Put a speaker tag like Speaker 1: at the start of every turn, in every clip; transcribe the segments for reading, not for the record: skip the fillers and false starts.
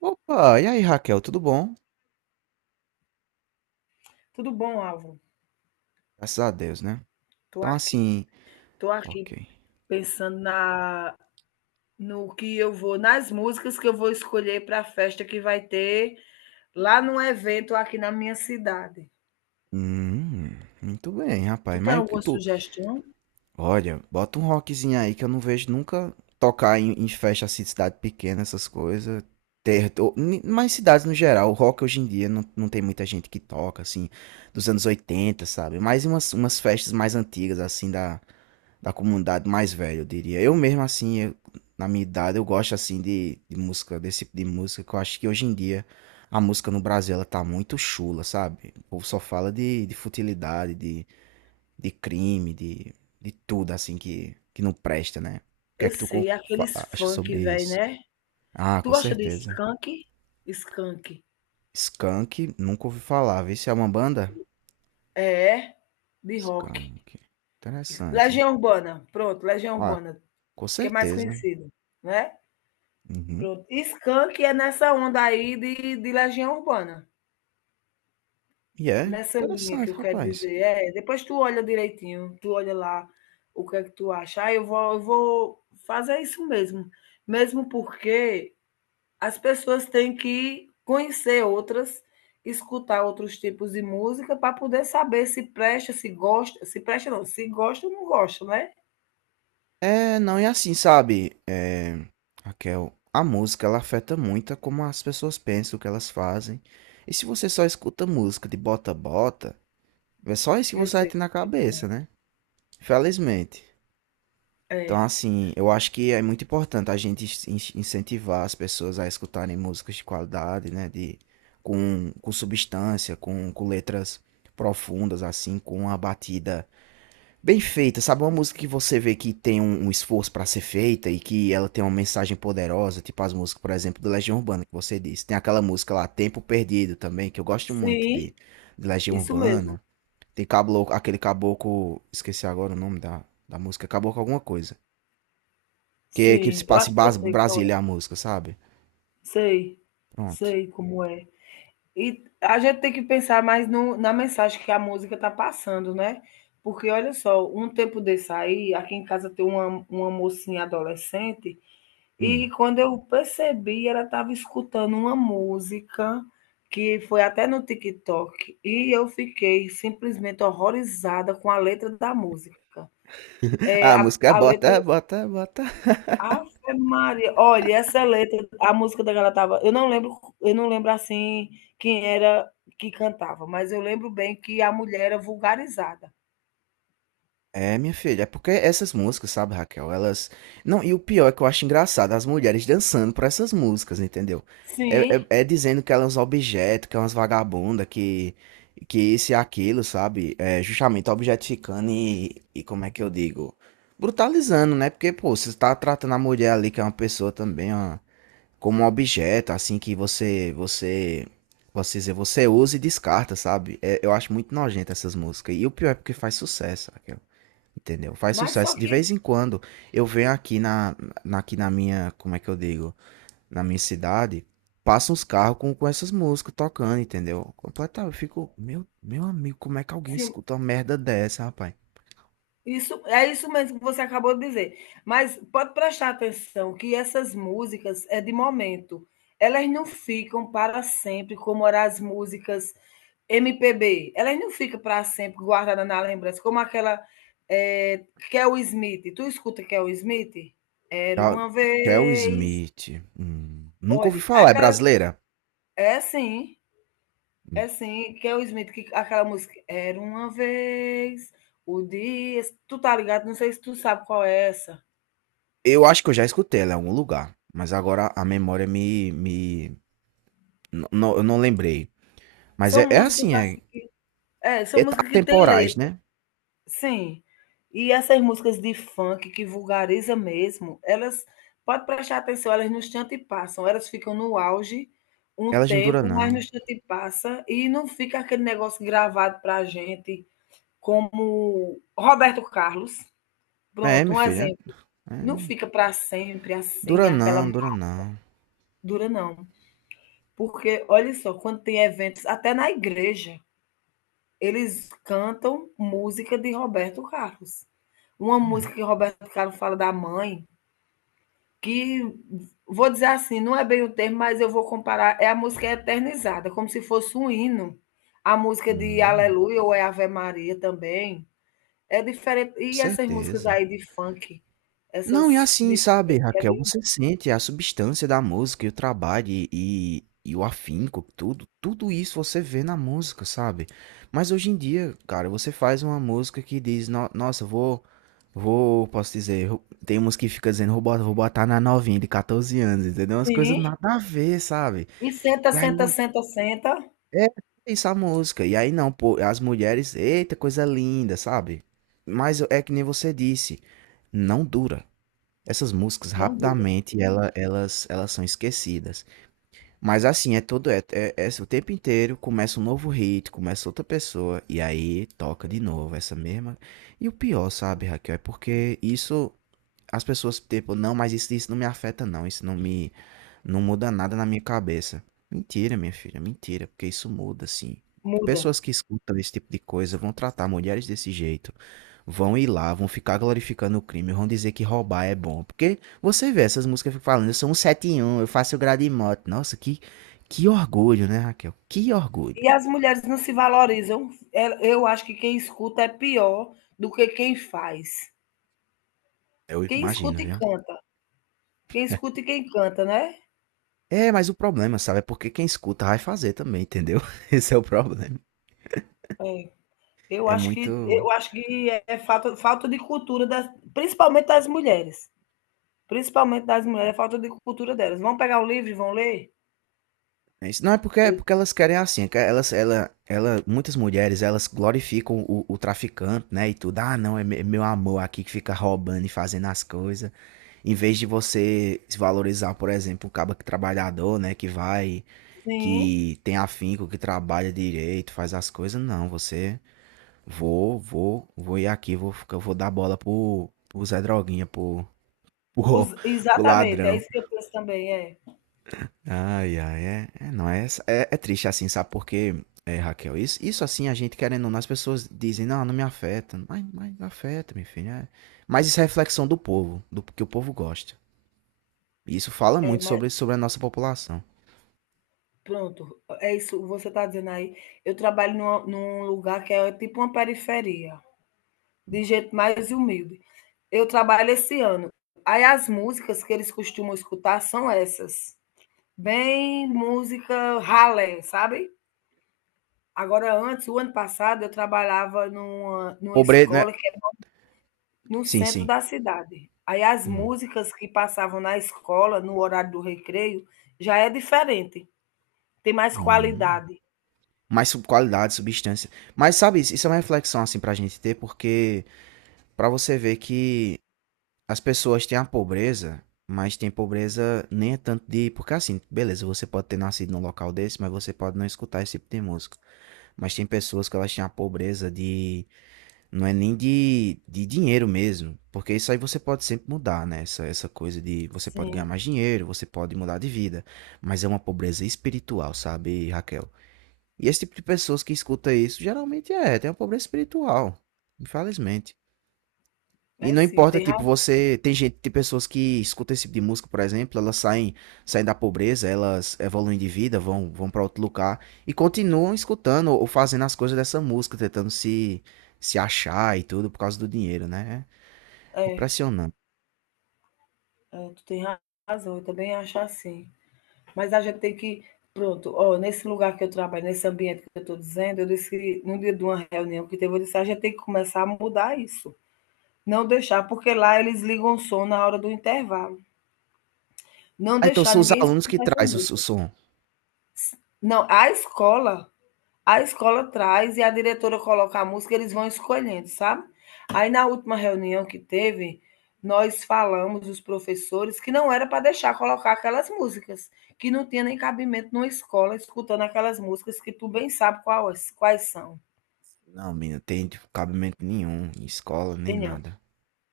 Speaker 1: Opa, e aí Raquel, tudo bom?
Speaker 2: Tudo bom, Álvaro?
Speaker 1: Graças a Deus, né?
Speaker 2: Tô
Speaker 1: Então
Speaker 2: aqui,
Speaker 1: assim,
Speaker 2: tô aqui
Speaker 1: ok.
Speaker 2: pensando na no que eu vou, nas músicas que eu vou escolher para a festa que vai ter lá num evento aqui na minha cidade.
Speaker 1: Hum, muito bem, rapaz.
Speaker 2: Tu tem
Speaker 1: Mas o que
Speaker 2: alguma
Speaker 1: tu.
Speaker 2: sugestão?
Speaker 1: Olha, bota um rockzinho aí que eu não vejo nunca tocar em festa assim de cidade pequena, essas coisas. Mas cidades no geral, o rock hoje em dia não tem muita gente que toca, assim, dos anos oitenta, sabe? Mais umas festas mais antigas, assim, da comunidade mais velha, eu diria. Eu mesmo, assim, na minha idade, eu gosto, assim, de música, desse tipo de música, que eu acho que hoje em dia a música no Brasil, ela tá muito chula, sabe? O povo só fala de futilidade, de crime, de tudo, assim, que não presta, né? O que é
Speaker 2: Eu
Speaker 1: que tu
Speaker 2: sei, aqueles
Speaker 1: acha
Speaker 2: funk,
Speaker 1: sobre
Speaker 2: velho,
Speaker 1: isso?
Speaker 2: né?
Speaker 1: Ah,
Speaker 2: Tu
Speaker 1: com
Speaker 2: gosta de
Speaker 1: certeza.
Speaker 2: Skank? Skank.
Speaker 1: Skank, nunca ouvi falar. Vê se é uma banda?
Speaker 2: É, é? De rock.
Speaker 1: Skank. Interessante.
Speaker 2: Legião Urbana, pronto, Legião
Speaker 1: Ah,
Speaker 2: Urbana,
Speaker 1: com
Speaker 2: que é mais
Speaker 1: certeza.
Speaker 2: conhecido, né?
Speaker 1: Uhum.
Speaker 2: Pronto. Skank é nessa onda aí de Legião Urbana.
Speaker 1: E é
Speaker 2: Nessa linha que
Speaker 1: interessante,
Speaker 2: eu quero
Speaker 1: rapaz.
Speaker 2: dizer, é, depois tu olha direitinho, tu olha lá o que é que tu acha. Ah, eu vou fazer isso mesmo. Mesmo porque as pessoas têm que conhecer outras, escutar outros tipos de música para poder saber se presta, se gosta, se presta não, se gosta ou não gosta, né?
Speaker 1: É, não, E assim, sabe, Raquel, a música ela afeta muito a como as pessoas pensam, o que elas fazem. E se você só escuta música de bota-bota, é só isso que
Speaker 2: Eu
Speaker 1: você vai
Speaker 2: sei.
Speaker 1: ter na cabeça, né? Felizmente.
Speaker 2: É.
Speaker 1: Então,
Speaker 2: É.
Speaker 1: assim, eu acho que é muito importante a gente incentivar as pessoas a escutarem músicas de qualidade, né? De, com substância, com letras profundas, assim, com uma batida bem feita, sabe? Uma música que você vê que tem um esforço pra ser feita e que ela tem uma mensagem poderosa, tipo as músicas, por exemplo, do Legião Urbana que você disse. Tem aquela música lá, Tempo Perdido também, que eu gosto muito
Speaker 2: Sim,
Speaker 1: de Legião
Speaker 2: isso
Speaker 1: Urbana.
Speaker 2: mesmo.
Speaker 1: Aquele caboclo, esqueci agora o nome da música, caboclo alguma coisa. Que se
Speaker 2: Sim, eu acho
Speaker 1: passa em
Speaker 2: que eu sei qual
Speaker 1: Brasília
Speaker 2: é.
Speaker 1: a música, sabe?
Speaker 2: Sei,
Speaker 1: Pronto.
Speaker 2: sei como é. E a gente tem que pensar mais no, na mensagem que a música está passando, né? Porque olha só, um tempo desse aí, aqui em casa tem uma mocinha adolescente, e
Speaker 1: Hum.
Speaker 2: quando eu percebi, ela estava escutando uma música que foi até no TikTok, e eu fiquei simplesmente horrorizada com a letra da música. É,
Speaker 1: A
Speaker 2: a,
Speaker 1: música é
Speaker 2: a letra
Speaker 1: bota, bota, bota.
Speaker 2: Ave Maria, olha, essa letra, a música da galera tava, eu não lembro assim quem era que cantava, mas eu lembro bem que a mulher era vulgarizada.
Speaker 1: É, minha filha, é porque essas músicas, sabe, Raquel, elas. Não, e o pior é que eu acho engraçado as mulheres dançando pra essas músicas, entendeu?
Speaker 2: Sim,
Speaker 1: É dizendo que elas são objetos, que elas umas vagabundas, que isso e aquilo, sabe? É justamente objetificando e como é que eu digo? Brutalizando, né? Porque, pô, você tá tratando a mulher ali, que é uma pessoa também, ó, como um objeto, assim, que você, posso dizer, você usa e descarta, sabe? É, eu acho muito nojento essas músicas. E o pior é porque faz sucesso, Raquel. Entendeu? Faz
Speaker 2: mas só
Speaker 1: sucesso. De
Speaker 2: que
Speaker 1: vez em quando eu venho aqui aqui na minha, como é que eu digo? Na minha cidade, passam uns carros com essas músicas tocando, entendeu? Completamente. Eu fico, meu amigo, como é que alguém
Speaker 2: sim,
Speaker 1: escuta uma merda dessa, rapaz?
Speaker 2: isso é isso mesmo que você acabou de dizer. Mas pode prestar atenção que essas músicas é de momento. Elas não ficam para sempre, como eram as músicas MPB. Elas não ficam para sempre guardadas na lembrança, como aquela é Kel Smith. Tu escuta Kel Smith? Era
Speaker 1: Cal-
Speaker 2: uma
Speaker 1: Kel
Speaker 2: vez.
Speaker 1: Smith. Hum, nunca ouvi
Speaker 2: Olhe,
Speaker 1: falar, é
Speaker 2: aquela.
Speaker 1: brasileira?
Speaker 2: É sim,
Speaker 1: Hum.
Speaker 2: é sim. Kel Smith, que, aquela música. Era uma vez. O dia. Tu tá ligado? Não sei se tu sabe qual é essa.
Speaker 1: Eu acho que eu já escutei ela em algum lugar, mas agora a memória me... eu não lembrei. Mas
Speaker 2: São
Speaker 1: é, é
Speaker 2: músicas
Speaker 1: assim, é,
Speaker 2: assim é,
Speaker 1: é
Speaker 2: são músicas que têm
Speaker 1: atemporais,
Speaker 2: letra.
Speaker 1: né?
Speaker 2: Sim. E essas músicas de funk que vulgariza mesmo, elas pode prestar atenção, elas no instante passam, elas ficam no auge um
Speaker 1: Elas não duram,
Speaker 2: tempo, mas no
Speaker 1: não.
Speaker 2: instante passa e não fica aquele negócio gravado pra gente, como Roberto Carlos.
Speaker 1: É,
Speaker 2: Pronto,
Speaker 1: meu
Speaker 2: um
Speaker 1: filho,
Speaker 2: exemplo. Não
Speaker 1: é.
Speaker 2: fica pra sempre assim,
Speaker 1: Dura
Speaker 2: aquela
Speaker 1: não, dura não.
Speaker 2: dura não. Porque olha só, quando tem eventos até na igreja eles cantam música de Roberto Carlos. Uma
Speaker 1: É.
Speaker 2: música que Roberto Carlos fala da mãe, que vou dizer assim, não é bem o termo, mas eu vou comparar, é a música eternizada, como se fosse um hino. A música de
Speaker 1: Hum,
Speaker 2: Aleluia ou é Ave Maria também. É diferente. E essas músicas
Speaker 1: certeza.
Speaker 2: aí de funk,
Speaker 1: Não, e
Speaker 2: essas
Speaker 1: assim,
Speaker 2: de
Speaker 1: sabe,
Speaker 2: funk, é
Speaker 1: Raquel,
Speaker 2: bem-
Speaker 1: você sente a substância da música e o trabalho e o afinco, tudo, tudo isso você vê na música, sabe. Mas hoje em dia, cara, você faz uma música que diz: "No nossa, vou posso dizer, ro". Tem umas que fica dizendo: Vou botar na novinha de 14 anos", entendeu, umas coisas
Speaker 2: sim,
Speaker 1: nada a ver, sabe.
Speaker 2: e senta, senta, senta, senta,
Speaker 1: É, isso a música. E aí não, pô, as mulheres, eita, coisa linda, sabe? Mas é que nem você disse, não dura. Essas músicas
Speaker 2: não dura,
Speaker 1: rapidamente ela, elas são esquecidas. Mas assim, é é o tempo inteiro, começa um novo hit, começa outra pessoa e aí toca de novo essa mesma. E o pior, sabe, Raquel, é porque isso as pessoas, tipo, não, mas isso não me afeta, não. Isso não me. Não muda nada na minha cabeça. Mentira, minha filha, mentira, porque isso muda, assim.
Speaker 2: muda.
Speaker 1: Pessoas que escutam esse tipo de coisa vão tratar mulheres desse jeito, vão ir lá, vão ficar glorificando o crime, vão dizer que roubar é bom. Porque você vê essas músicas ficam falando: "Eu sou um sete e um, eu faço grade em moto". Nossa, que orgulho, né, Raquel? Que orgulho.
Speaker 2: E as mulheres não se valorizam. É- eu acho que quem escuta é pior do que quem faz.
Speaker 1: Eu
Speaker 2: Quem
Speaker 1: imagino,
Speaker 2: escuta e
Speaker 1: viu?
Speaker 2: canta. Quem escuta e quem canta, né?
Speaker 1: É, mas o problema, sabe, é porque quem escuta vai fazer também, entendeu? Esse é o problema.
Speaker 2: É. Eu
Speaker 1: É
Speaker 2: acho que,
Speaker 1: muito.
Speaker 2: eu acho que é é falta, falta de cultura, das, principalmente das mulheres. Principalmente das mulheres, é falta de cultura delas. Vão pegar o livro e vão ler?
Speaker 1: É isso. Não, é
Speaker 2: Eu-
Speaker 1: porque elas querem assim, é que ela, muitas mulheres, elas glorificam o traficante, né, e tudo, ah, não, é é meu amor aqui que fica roubando e fazendo as coisas, em vez de você se valorizar, por exemplo, o cabo que trabalhador, né, que vai,
Speaker 2: sim,
Speaker 1: que tem afinco, que trabalha direito, faz as coisas, não, você, vou ir aqui, vou dar bola pro, pro Zé Droguinha, pro,
Speaker 2: os-
Speaker 1: pro
Speaker 2: exatamente, é
Speaker 1: ladrão.
Speaker 2: isso que eu penso também. É,
Speaker 1: Ai, ai, é, é, não, é, é, é triste assim, sabe? Porque, é, Raquel, isso assim, a gente querendo ou não, as pessoas dizem: "Não, não me afeta", mas afeta, meu filho, é. Mas isso é reflexão do povo, do que o povo gosta. E isso fala
Speaker 2: é,
Speaker 1: muito
Speaker 2: mas
Speaker 1: sobre a nossa população.
Speaker 2: pronto, é isso que você está dizendo aí. Eu trabalho numa- num lugar que é tipo uma periferia. De gente mais humilde. Eu trabalho esse ano. Aí as músicas que eles costumam escutar são essas. Bem música ralé, sabe? Agora, antes, o ano passado, eu trabalhava numa
Speaker 1: Pobre, né?
Speaker 2: escola que é no
Speaker 1: Sim,
Speaker 2: centro
Speaker 1: sim.
Speaker 2: da cidade. Aí as
Speaker 1: Hum,
Speaker 2: músicas que passavam na escola, no horário do recreio, já é diferente. Tem mais
Speaker 1: hum.
Speaker 2: qualidade.
Speaker 1: Qualidade, substância. Mas, sabe, isso é uma reflexão assim pra gente ter, porque pra você ver que as pessoas têm a pobreza, mas tem pobreza nem é tanto de. Porque assim, beleza, você pode ter nascido num local desse, mas você pode não escutar esse tipo de música. Mas tem pessoas que elas têm a pobreza de. Não é nem de dinheiro mesmo. Porque isso aí você pode sempre mudar, né? Essa coisa de você pode ganhar
Speaker 2: Sim,
Speaker 1: mais dinheiro, você pode mudar de vida. Mas é uma pobreza espiritual, sabe, Raquel? E esse tipo de pessoas que escuta isso geralmente é, tem uma pobreza espiritual. Infelizmente. E
Speaker 2: é
Speaker 1: não
Speaker 2: sim,
Speaker 1: importa,
Speaker 2: tem
Speaker 1: tipo,
Speaker 2: razão.
Speaker 1: você. Tem gente, tem pessoas que escutam esse tipo de música, por exemplo, elas saem, saem da pobreza, elas evoluem de vida, vão para outro lugar e continuam escutando ou fazendo as coisas dessa música, tentando se achar e tudo por causa do dinheiro, né? É
Speaker 2: É,
Speaker 1: impressionante.
Speaker 2: é, tu tem razão, eu também acho assim. Mas a gente tem que, pronto, ó, nesse lugar que eu trabalho, nesse ambiente que eu estou dizendo, eu disse, que no dia de uma reunião que teve, eu disse, a gente tem que começar a mudar isso. Não deixar, porque lá eles ligam o som na hora do intervalo. Não
Speaker 1: Ah, então
Speaker 2: deixar
Speaker 1: são os
Speaker 2: ninguém
Speaker 1: alunos que
Speaker 2: escutar essa
Speaker 1: traz o
Speaker 2: música.
Speaker 1: som.
Speaker 2: Não, a escola traz e a diretora coloca a música, eles vão escolhendo, sabe? Aí na última reunião que teve, nós falamos, os professores, que não era para deixar colocar aquelas músicas, que não tinha nem cabimento numa escola escutando aquelas músicas que tu bem sabe quais são,
Speaker 1: Não, menina, tem tipo, cabimento nenhum, em escola nem
Speaker 2: entendeu?
Speaker 1: nada.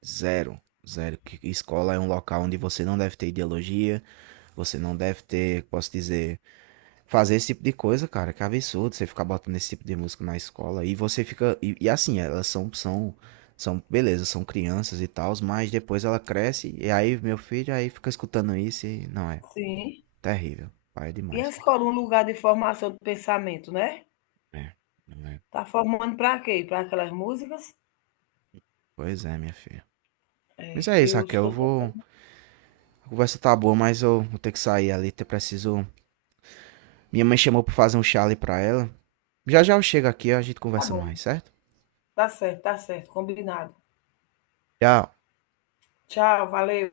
Speaker 1: Zero. Zero. Que escola é um local onde você não deve ter ideologia, você não deve ter, posso dizer, fazer esse tipo de coisa, cara, que absurdo você ficar botando esse tipo de música na escola e você fica e assim, elas são são são beleza, são crianças e tal, mas depois ela cresce e aí meu filho aí fica escutando isso e não é
Speaker 2: Sim.
Speaker 1: terrível, pai, é
Speaker 2: E a
Speaker 1: demais.
Speaker 2: escola, um lugar de formação do pensamento, né?
Speaker 1: É, não é.
Speaker 2: Tá formando para quê? Para aquelas músicas?
Speaker 1: Pois é, minha filha. Mas
Speaker 2: É,
Speaker 1: é isso,
Speaker 2: eu
Speaker 1: Raquel, eu
Speaker 2: sou.
Speaker 1: vou, a conversa tá boa, mas eu vou ter que sair ali, eu preciso. Minha mãe chamou pra fazer um chá ali pra ela. Já já eu chego aqui, a gente
Speaker 2: Tá
Speaker 1: conversa
Speaker 2: bom,
Speaker 1: mais, certo?
Speaker 2: tá certo, combinado.
Speaker 1: Tchau.
Speaker 2: Tchau, valeu.